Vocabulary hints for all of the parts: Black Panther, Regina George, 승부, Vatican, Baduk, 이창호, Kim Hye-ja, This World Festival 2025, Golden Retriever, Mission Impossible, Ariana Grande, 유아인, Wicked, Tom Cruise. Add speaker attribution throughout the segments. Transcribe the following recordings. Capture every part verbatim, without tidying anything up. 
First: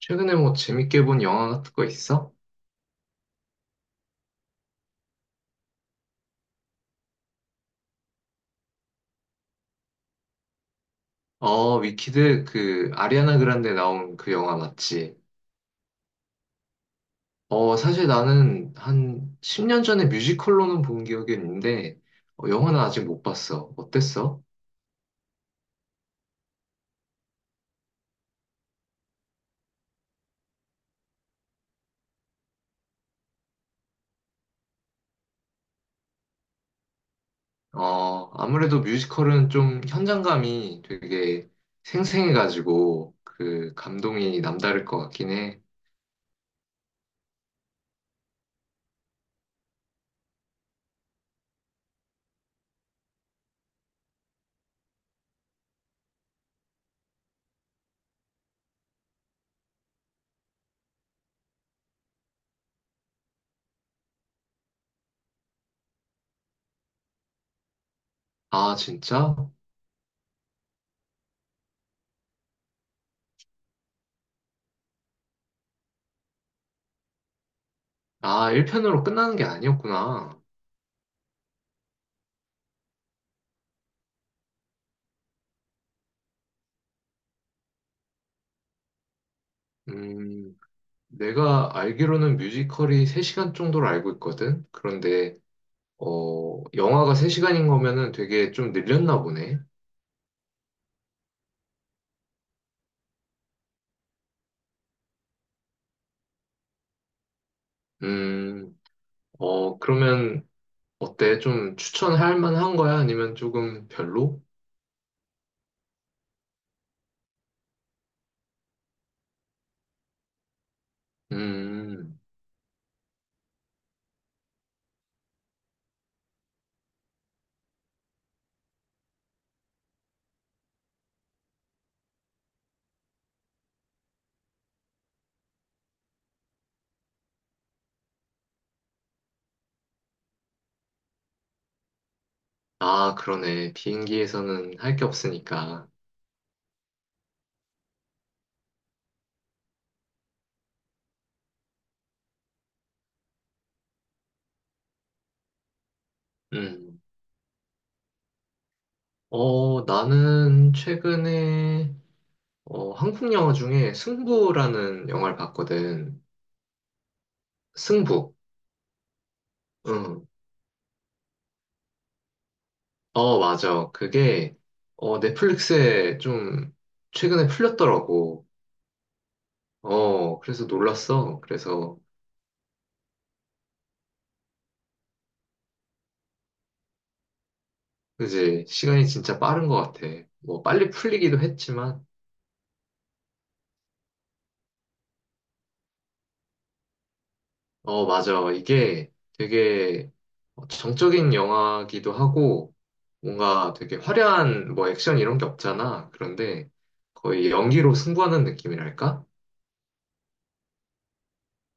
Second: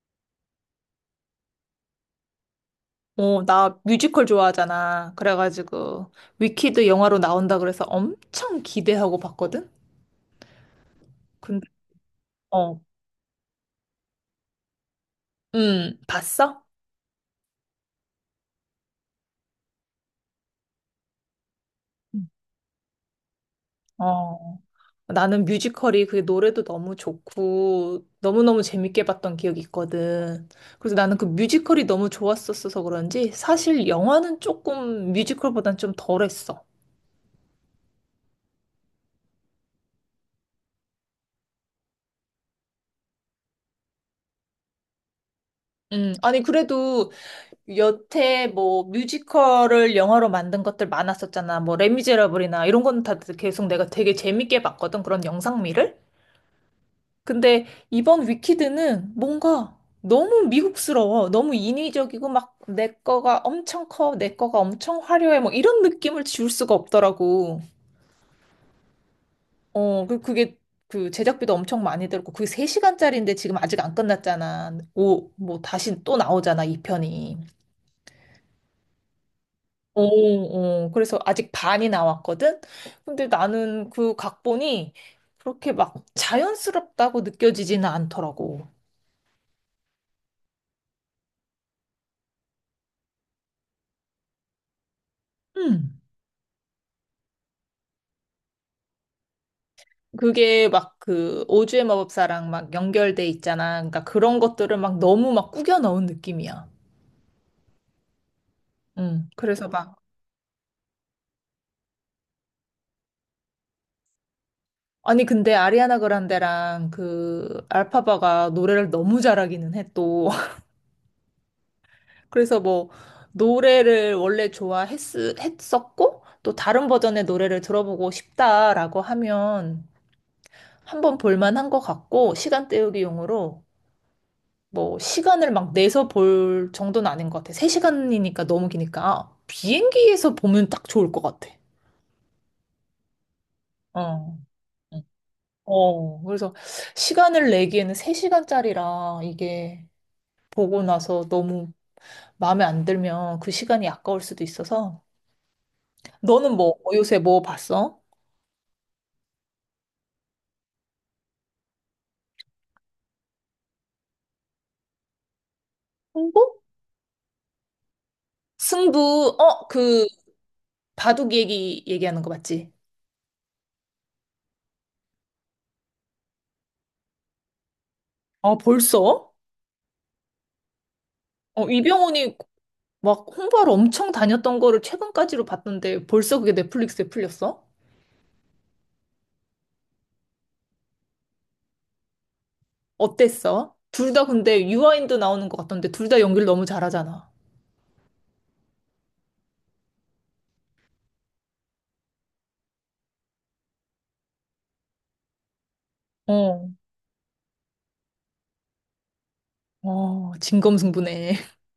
Speaker 1: 최근에 뭐 재밌게 본 영화 같은 거 있어?
Speaker 2: 어, 나 뮤지컬 좋아하잖아. 그래가지고, 위키드 영화로 나온다 그래서 엄청 기대하고 봤거든? 근데,
Speaker 1: 어, 위키드
Speaker 2: 어,
Speaker 1: 그 아리아나 그란데 나온 그 영화 맞지?
Speaker 2: 음, 봤어?
Speaker 1: 어, 사실 나는 한 십 년 전에 뮤지컬로는 본 기억이 있는데
Speaker 2: 음.
Speaker 1: 어, 영화는 아직 못 봤어. 어땠어?
Speaker 2: 어, 나는 뮤지컬이 그 노래도 너무 좋고, 너무너무 재밌게 봤던 기억이 있거든. 그래서 나는 그 뮤지컬이 너무 좋았었어서 그런지, 사실 영화는 조금 뮤지컬보단 좀 덜했어.
Speaker 1: 어, 아무래도 뮤지컬은 좀 현장감이 되게 생생해가지고 그 감동이 남다를 것 같긴 해.
Speaker 2: 음, 아니, 그래도 여태 뭐 뮤지컬을 영화로 만든 것들 많았었잖아. 뭐 레미제라블이나 이런 건 다 계속 내가 되게 재밌게 봤거든. 그런 영상미를. 근데 이번 위키드는 뭔가 너무 미국스러워. 너무 인위적이고 막 내 거가 엄청 커. 내 거가 엄청 화려해. 뭐 이런 느낌을 지울 수가 없더라고.
Speaker 1: 아, 진짜?
Speaker 2: 어, 그 그게 그 제작비도 엄청 많이 들고 었 그게 세 시간짜리인데 지금 아직 안 끝났잖아. 오, 뭐 다시 또 나오잖아, 이편이.
Speaker 1: 아, 일 편으로 끝나는 게 아니었구나.
Speaker 2: 오, 오. 그래서 아직 반이 나왔거든? 근데 나는 그 각본이 그렇게 막 자연스럽다고 느껴지지는 않더라고.
Speaker 1: 음. 내가 알기로는 뮤지컬이 세 시간 정도로 알고 있거든. 그런데
Speaker 2: 음.
Speaker 1: 어, 영화가 세 시간인 거면은 되게 좀 늘렸나 보네.
Speaker 2: 그게 막 그 오즈의 마법사랑 막 연결돼 있잖아. 그러니까 그런 것들을 막 너무 막 꾸겨 넣은 느낌이야.
Speaker 1: 음,
Speaker 2: 음. 그래서
Speaker 1: 어,
Speaker 2: 막
Speaker 1: 그러면 어때? 좀 추천할 만한 거야? 아니면 조금 별로?
Speaker 2: 아니 근데 아리아나 그란데랑 그 알파바가 노래를 너무 잘하기는 해 또.
Speaker 1: 음,
Speaker 2: 그래서 뭐 노래를 원래 좋아했었고 또 다른 버전의 노래를 들어보고 싶다라고 하면 한번 볼만한 것 같고 시간 때우기용으로 뭐 시간을 막 내서 볼 정도는 아닌 것 같아. 세 시간이니까 너무 기니까 아, 비행기에서 보면 딱 좋을 것 같아.
Speaker 1: 아, 그러네.
Speaker 2: 어.
Speaker 1: 비행기에서는 할
Speaker 2: 응.
Speaker 1: 게 없으니까.
Speaker 2: 어, 그래서 시간을 내기에는 세 시간짜리라 이게 보고 나서 너무 마음에 안 들면 그 시간이 아까울 수도 있어서. 너는 뭐 어,
Speaker 1: 음,
Speaker 2: 요새 뭐 봤어?
Speaker 1: 어, 나는 최근에 어, 한국 영화 중에 승부라는 영화를 봤거든.
Speaker 2: 승부?
Speaker 1: 승부.
Speaker 2: 승부, 어, 그,
Speaker 1: 응.
Speaker 2: 바둑 얘기, 얘기하는 거 맞지?
Speaker 1: 어, 맞아. 그게, 어, 넷플릭스에 좀 최근에 풀렸더라고.
Speaker 2: 아, 벌써?
Speaker 1: 어, 그래서 놀랐어.
Speaker 2: 어,
Speaker 1: 그래서,
Speaker 2: 이병헌이 막 홍보하러 엄청 다녔던 거를 최근까지로 봤던데 벌써 그게 넷플릭스에 풀렸어?
Speaker 1: 이제 시간이 진짜 빠른 것 같아. 뭐, 빨리 풀리기도 했지만,
Speaker 2: 어땠어? 둘 다 근데 유아인도 나오는 것 같던데 둘 다 연기를 너무 잘하잖아.
Speaker 1: 어, 맞아. 이게 되게 어, 정적인 영화기도 하고, 뭔가 되게 화려한 뭐 액션 이런 게 없잖아. 그런데
Speaker 2: 어,
Speaker 1: 거의 연기로 승부하는 느낌이랄까?
Speaker 2: 어, 진검승부네.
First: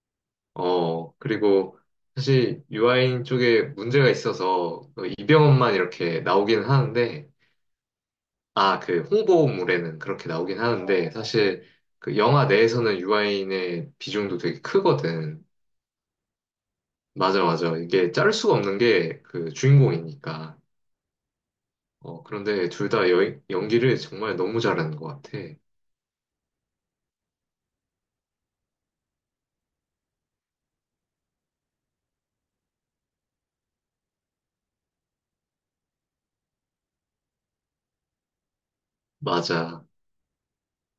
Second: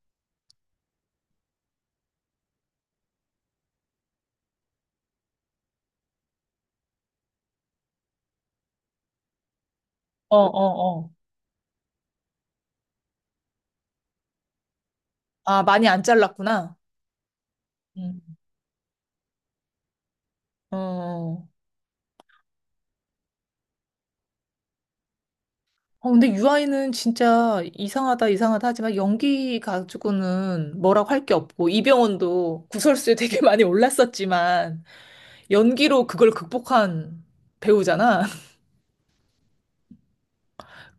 Speaker 1: 어, 그리고 사실 유아인 쪽에 문제가 있어서 그 이병헌만 이렇게 나오긴 하는데, 아, 그 홍보물에는 그렇게
Speaker 2: 어,
Speaker 1: 나오긴
Speaker 2: 어,
Speaker 1: 하는데,
Speaker 2: 어.
Speaker 1: 사실 그 영화 내에서는 유아인의 비중도 되게 크거든.
Speaker 2: 아, 많이 안 잘랐구나.
Speaker 1: 맞아, 맞아. 이게
Speaker 2: 음.
Speaker 1: 자를 수가 없는 게 그 주인공이니까.
Speaker 2: 어,
Speaker 1: 어, 그런데 둘 다 연기를 정말 너무 잘하는 것 같아.
Speaker 2: 어, 근데 유아인은 진짜 이상하다, 이상하다 하지만 연기 가지고는 뭐라고 할 게 없고, 이병헌도 구설수에 되게 많이 올랐었지만, 연기로 그걸 극복한 배우잖아.
Speaker 1: 맞아.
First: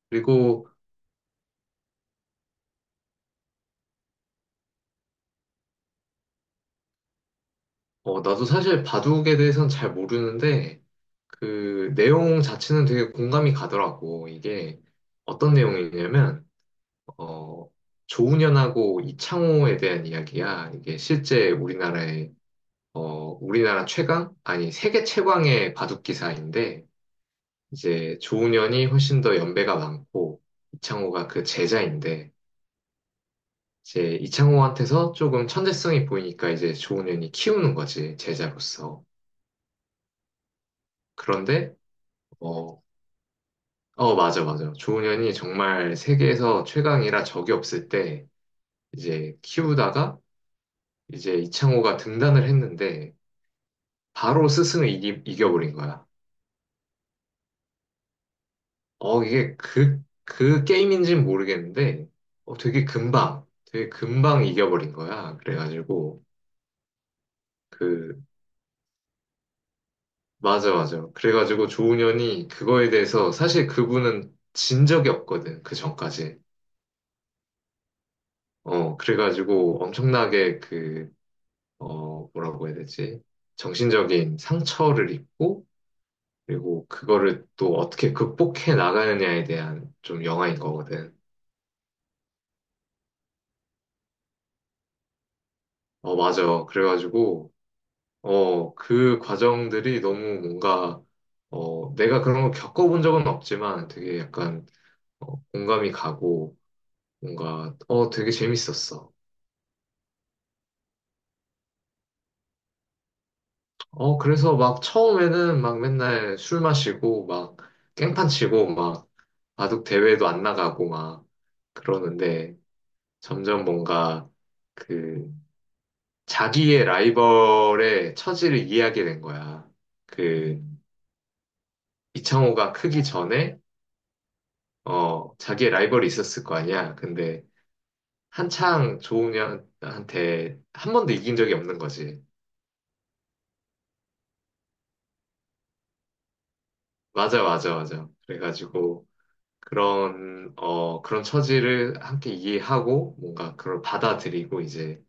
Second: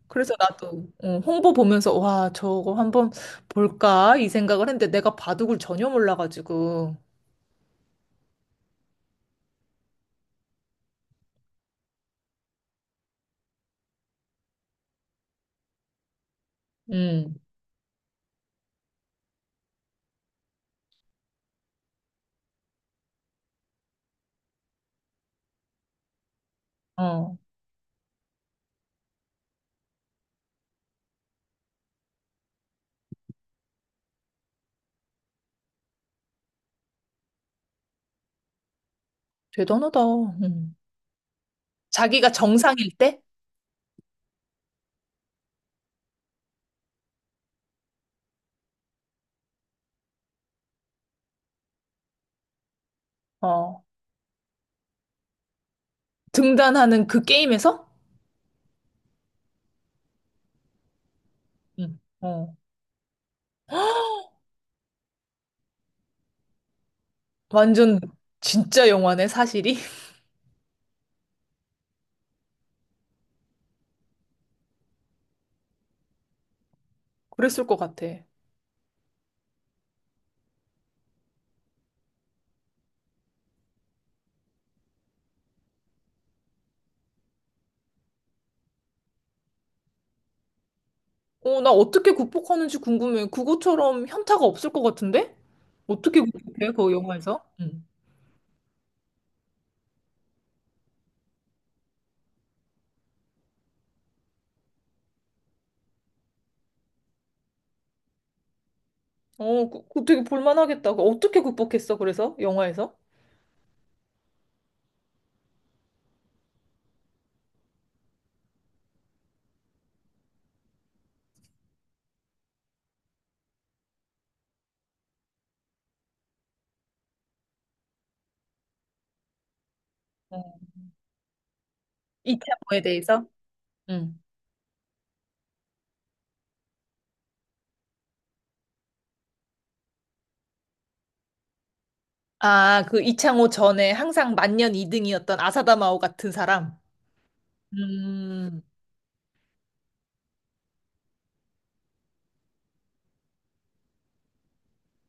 Speaker 2: 그래서
Speaker 1: 그리고
Speaker 2: 나도 어, 홍보 보면서, 와, 저거 한번 볼까? 이 생각을 했는데 내가 바둑을 전혀 몰라가지고,
Speaker 1: 어, 나도 사실 바둑에 대해서는 잘 모르는데, 그 내용 자체는 되게 공감이 가더라고. 이게 어떤 내용이냐면,
Speaker 2: 음,
Speaker 1: 어, 조훈현하고 이창호에 대한 이야기야. 이게 실제 우리나라의, 어, 우리나라 최강? 아니, 세계 최강의 바둑 기사인데,
Speaker 2: 어,
Speaker 1: 이제 조훈현이 훨씬 더 연배가 많고, 이창호가 그 제자인데, 이제 이창호한테서 조금 천재성이 보이니까 이제 조훈현이 키우는 거지, 제자로서.
Speaker 2: 대단하다. 음.
Speaker 1: 그런데,
Speaker 2: 자기가
Speaker 1: 어,
Speaker 2: 정상일 때,
Speaker 1: 어, 맞아, 맞아. 조훈현이 정말 세계에서 최강이라 적이 없을 때 이제 키우다가 이제 이창호가 등단을 했는데
Speaker 2: 어,
Speaker 1: 바로 스승을 이기, 이겨버린 거야.
Speaker 2: 등단하는 그 게임에서,
Speaker 1: 어, 이게 그, 그 게임인지는
Speaker 2: 음,
Speaker 1: 모르겠는데
Speaker 2: 어,
Speaker 1: 어, 되게 금방, 되게 금방 이겨버린 거야. 그래가지고
Speaker 2: 완전
Speaker 1: 그,
Speaker 2: 진짜 영화네, 사실이.
Speaker 1: 맞아, 맞아. 그래가지고 조훈현이 그거에 대해서 사실 그분은 진 적이 없거든. 그 전까지.
Speaker 2: 그랬을 것 같아.
Speaker 1: 어, 그래가지고 엄청나게 그 어, 뭐라고 해야 되지? 정신적인 상처를 입고, 그리고 그거를 또 어떻게 극복해 나가느냐에 대한 좀 영화인 거거든.
Speaker 2: 어, 나 어떻게 극복하는지 궁금해. 그거처럼 현타가 없을 것 같은데?
Speaker 1: 어,
Speaker 2: 어떻게
Speaker 1: 맞아.
Speaker 2: 극복해, 그 영화에서?
Speaker 1: 그래가지고,
Speaker 2: 응.
Speaker 1: 어, 그 과정들이 너무 뭔가, 어, 내가 그런 걸 겪어본 적은 없지만 되게 약간 어, 공감이 가고, 뭔가, 어, 되게 재밌었어.
Speaker 2: 어, 그, 그 되게 볼만하겠다. 그 어떻게 극복했어, 그래서? 영화에서?
Speaker 1: 어, 그래서 막 처음에는 막 맨날 술 마시고, 막 깽판 치고, 막 바둑 대회도 안 나가고, 막 그러는데, 점점 뭔가 그 자기의 라이벌의 처지를 이해하게 된 거야.
Speaker 2: 어,
Speaker 1: 그 이창호가
Speaker 2: 이창호에
Speaker 1: 크기
Speaker 2: 대해서?
Speaker 1: 전에
Speaker 2: 응.
Speaker 1: 어 자기의 라이벌이 있었을 거 아니야. 근데 한창 조은현한테 한 번도 이긴 적이 없는 거지.
Speaker 2: 아, 그 이창호 전에 항상 만년 이 등이었던 아사다마오 같은 사람?
Speaker 1: 맞아, 맞아, 맞아.
Speaker 2: 음.
Speaker 1: 그래가지고 그런 어 그런 처지를 함께 이해하고 뭔가 그걸 받아들이고 이제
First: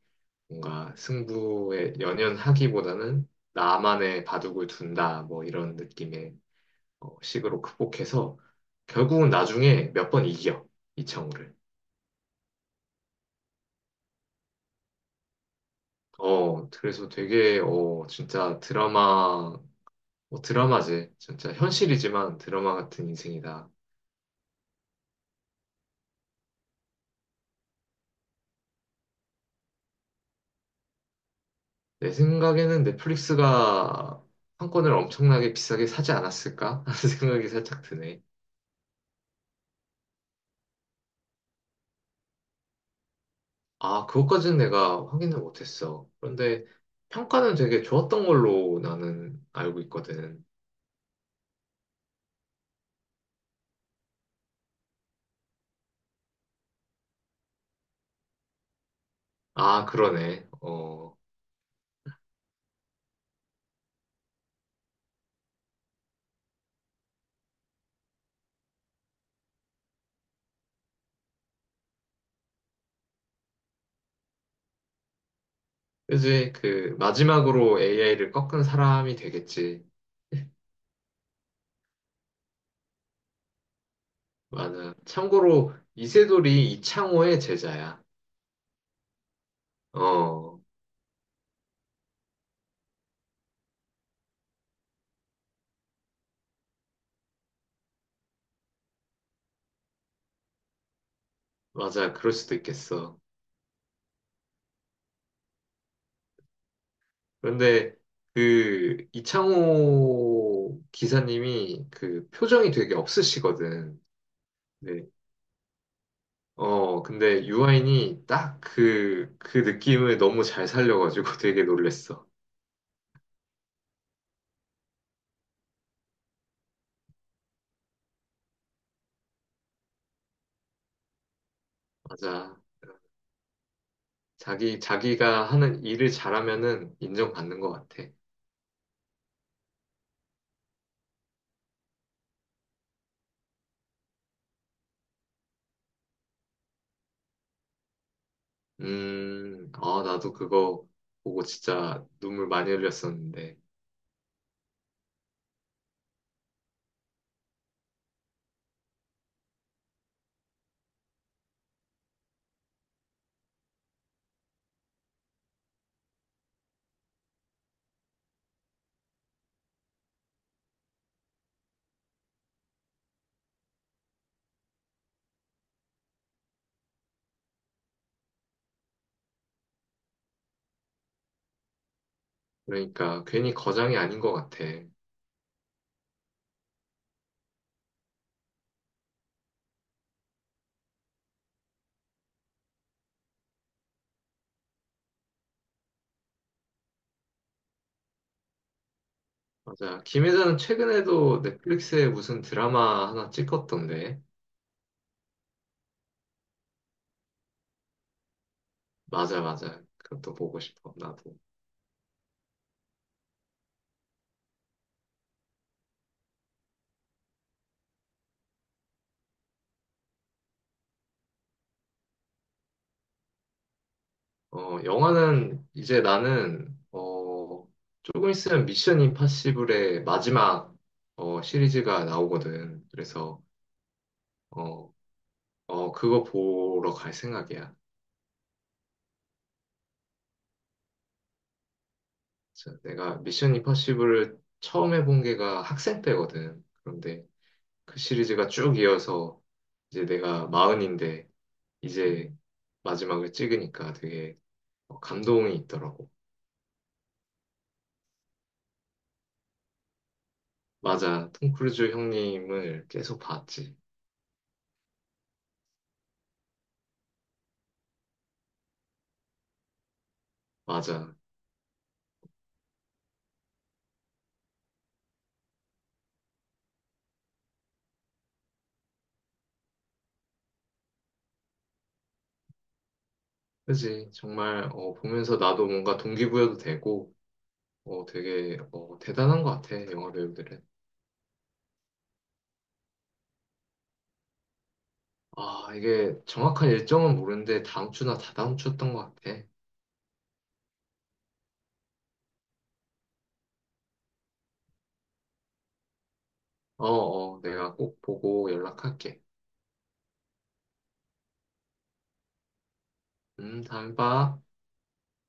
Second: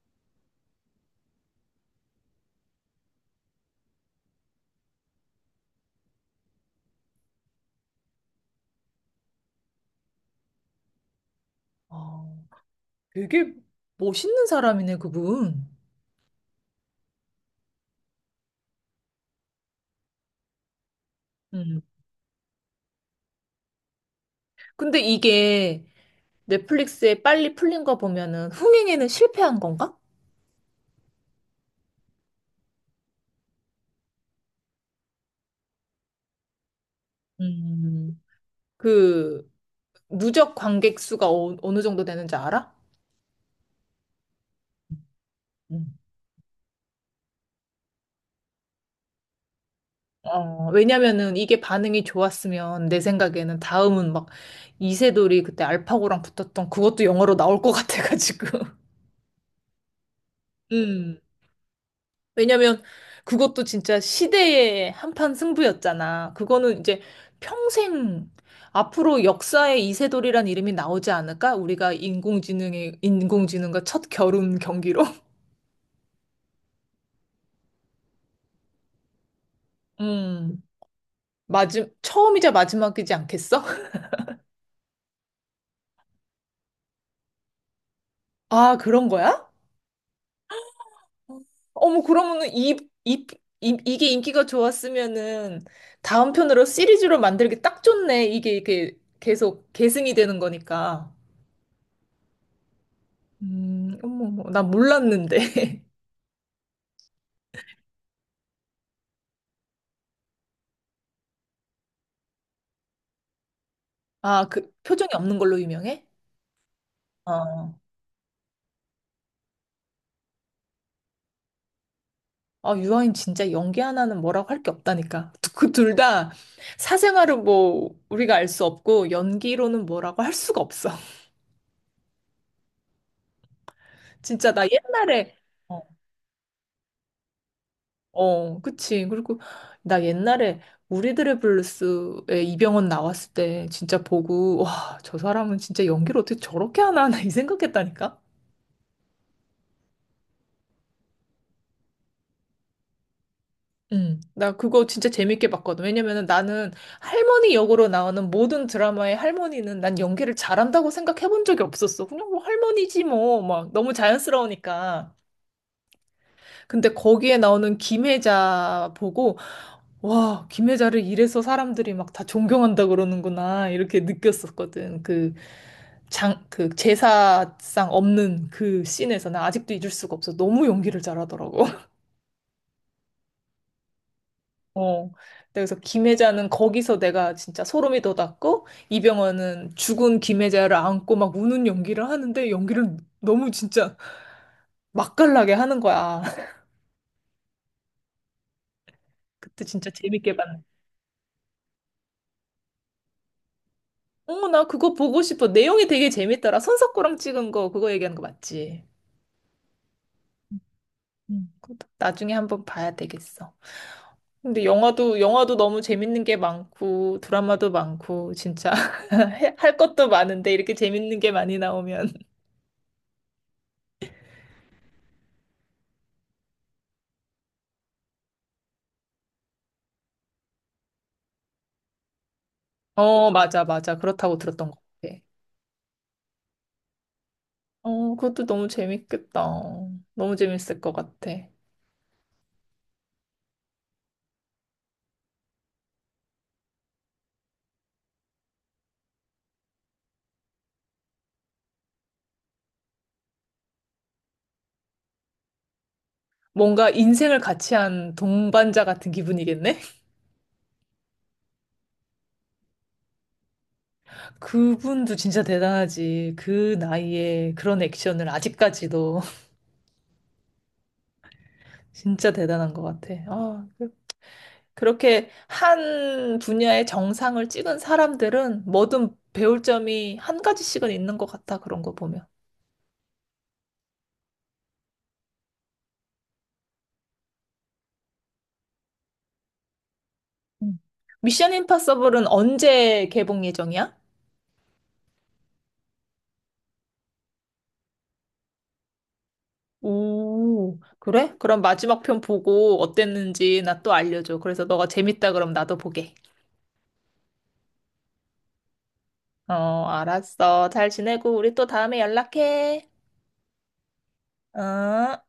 Speaker 1: 뭔가 승부에 연연하기보다는 나만의 바둑을 둔다 뭐 이런 느낌의 어, 식으로 극복해서 결국은 나중에 몇 번 이겨 이창호를.
Speaker 2: 어, 되게 멋있는 사람이네, 그분.
Speaker 1: 어 그래서 되게 어 진짜 드라마 뭐 드라마지 진짜
Speaker 2: 음.
Speaker 1: 현실이지만 드라마 같은 인생이다.
Speaker 2: 근데 이게 넷플릭스에 빨리 풀린 거 보면은 흥행에는 실패한 건가?
Speaker 1: 내 생각에는 넷플릭스가 판권을 엄청나게 비싸게 사지 않았을까 하는 생각이 살짝
Speaker 2: 음.
Speaker 1: 드네.
Speaker 2: 그 누적 관객 수가 어, 어느 정도 되는지 알아?
Speaker 1: 아 그것까지는 내가 확인을
Speaker 2: 음.
Speaker 1: 못했어. 그런데 평가는 되게 좋았던 걸로 나는 알고 있거든.
Speaker 2: 어, 왜냐면은 이게 반응이 좋았으면 내 생각에는 다음은 막 이세돌이 그때 알파고랑 붙었던 그것도 영화로 나올 것 같아가지고.
Speaker 1: 아 그러네. 어.
Speaker 2: 음. 왜냐면 그것도 진짜 시대의 한판 승부였잖아. 그거는 이제 평생 앞으로 역사에 이세돌이란 이름이 나오지 않을까? 우리가 인공지능의 인공지능과 첫 겨룬 경기로.
Speaker 1: 그지? 그 마지막으로 에이아이를 꺾은 사람이 되겠지.
Speaker 2: 음. 마지, 처음이자 마지막이지 않겠어?
Speaker 1: 맞아. 참고로 이세돌이 이창호의 제자야.
Speaker 2: 아, 그런 거야?
Speaker 1: 어,
Speaker 2: 어머, 그러면은 이, 이, 이, 이게 인기가 좋았으면은 다음 편으로 시리즈로 만들기 딱 좋네. 이게, 이게 계속 계승이 되는 거니까.
Speaker 1: 맞아. 그럴 수도 있겠어.
Speaker 2: 음, 어머, 어머, 나 몰랐는데.
Speaker 1: 그런데 그 이창호 기사님이 그 표정이 되게 없으시거든.
Speaker 2: 아, 그
Speaker 1: 네.
Speaker 2: 표정이 없는 걸로 유명해?
Speaker 1: 어, 근데
Speaker 2: 어.
Speaker 1: 유아인이 딱 그, 그 느낌을 너무 잘 살려가지고 되게 놀랬어.
Speaker 2: 아, 유아인 진짜 연기 하나는 뭐라고 할 게 없다니까. 그 둘 다 사생활은 뭐 우리가 알 수 없고 연기로는 뭐라고 할 수가 없어.
Speaker 1: 맞아.
Speaker 2: 진짜 나
Speaker 1: 자기,
Speaker 2: 옛날에
Speaker 1: 자기가
Speaker 2: 어,
Speaker 1: 하는 일을 잘하면은 인정받는 것 같아.
Speaker 2: 어, 그치. 그리고 나 옛날에 우리들의 블루스에 이병헌 나왔을 때 진짜 보고, 와, 저 사람은 진짜 연기를 어떻게 저렇게 하나, 나이 생각했다니까?
Speaker 1: 음, 아, 나도 그거 보고 진짜 눈물 많이 흘렸었는데.
Speaker 2: 응, 나 그거 진짜 재밌게 봤거든. 왜냐면은 나는 할머니 역으로 나오는 모든 드라마의 할머니는 난 연기를 잘한다고 생각해 본 적이 없었어. 그냥 뭐 할머니지 뭐, 막 너무 자연스러우니까. 근데 거기에 나오는 김혜자 보고, 와, 김혜자를 이래서 사람들이 막 다 존경한다 그러는구나, 이렇게 느꼈었거든. 그 장, 그 제사상 없는 그 씬에서 나 아직도 잊을 수가 없어. 너무 연기를 잘하더라고.
Speaker 1: 그러니까 괜히 거장이 아닌 것 같아.
Speaker 2: 어. 그래서 김혜자는 거기서 내가 진짜 소름이 돋았고, 이병헌은 죽은 김혜자를 안고 막 우는 연기를 하는데, 연기를 너무 진짜 맛깔나게 하는 거야. 그때 진짜
Speaker 1: 맞아. 김혜
Speaker 2: 재밌게
Speaker 1: 자는
Speaker 2: 봤는데.
Speaker 1: 최근에도 넷플릭스에 무슨 드라마 하나 찍었던데.
Speaker 2: 어, 나 그거 보고 싶어. 내용이 되게 재밌더라. 손석구랑 찍은 거, 그거 얘기하는 거 맞지?
Speaker 1: 맞아, 맞아. 그것도 보고 싶어, 나도.
Speaker 2: 음. 그것도 나중에 한번 봐야 되겠어. 근데 영화도, 영화도 너무 재밌는 게 많고, 드라마도 많고, 진짜. 해- 할 것도 많은데, 이렇게 재밌는 게 많이 나오면.
Speaker 1: 어, 영화는 이제 나는, 어, 조금 있으면 미션 임파시블의 마지막, 어, 시리즈가 나오거든.
Speaker 2: 어,
Speaker 1: 그래서,
Speaker 2: 맞아, 맞아. 그렇다고 들었던 것
Speaker 1: 어,
Speaker 2: 같아.
Speaker 1: 어, 그거 보러 갈 생각이야.
Speaker 2: 어, 그것도 너무 재밌겠다. 너무 재밌을 것 같아.
Speaker 1: 진짜 내가 미션 임파서블을 처음 해본 게가 학생 때거든. 그런데 그 시리즈가 쭉 이어서 이제 내가 마흔인데 이제 마지막을 찍으니까 되게 어, 감동이 있더라고.
Speaker 2: 뭔가 인생을 같이 한 동반자 같은 기분이겠네?
Speaker 1: 맞아. 톰 크루즈 형님을 계속 봤지.
Speaker 2: 그분도 진짜 대단하지. 그 나이에 그런 액션을 아직까지도
Speaker 1: 맞아.
Speaker 2: 진짜 대단한 것 같아. 아, 그- 그렇게 한 분야의 정상을 찍은 사람들은 뭐든 배울 점이 한 가지씩은 있는 것 같아. 그런 거 보면.
Speaker 1: 그지. 정말 어, 보면서 나도 뭔가 동기부여도 되고 어, 되게 어, 대단한 것 같아. 영화 배우들은.
Speaker 2: 음. 미션 임파서블은 언제 개봉 예정이야?
Speaker 1: 아, 이게 정확한 일정은 모르는데 다음 주나 다다음 주였던 것 같아.
Speaker 2: 오, 그래? 그럼 마지막 편 보고 어땠는지 나 또 알려줘. 그래서 너가 재밌다 그럼 나도 보게.
Speaker 1: 어, 어, 내가 꼭 보고 연락할게.
Speaker 2: 어, 알았어. 잘 지내고 우리 또 다음에 연락해.
Speaker 1: 음, 다음에 봐.
Speaker 2: 어?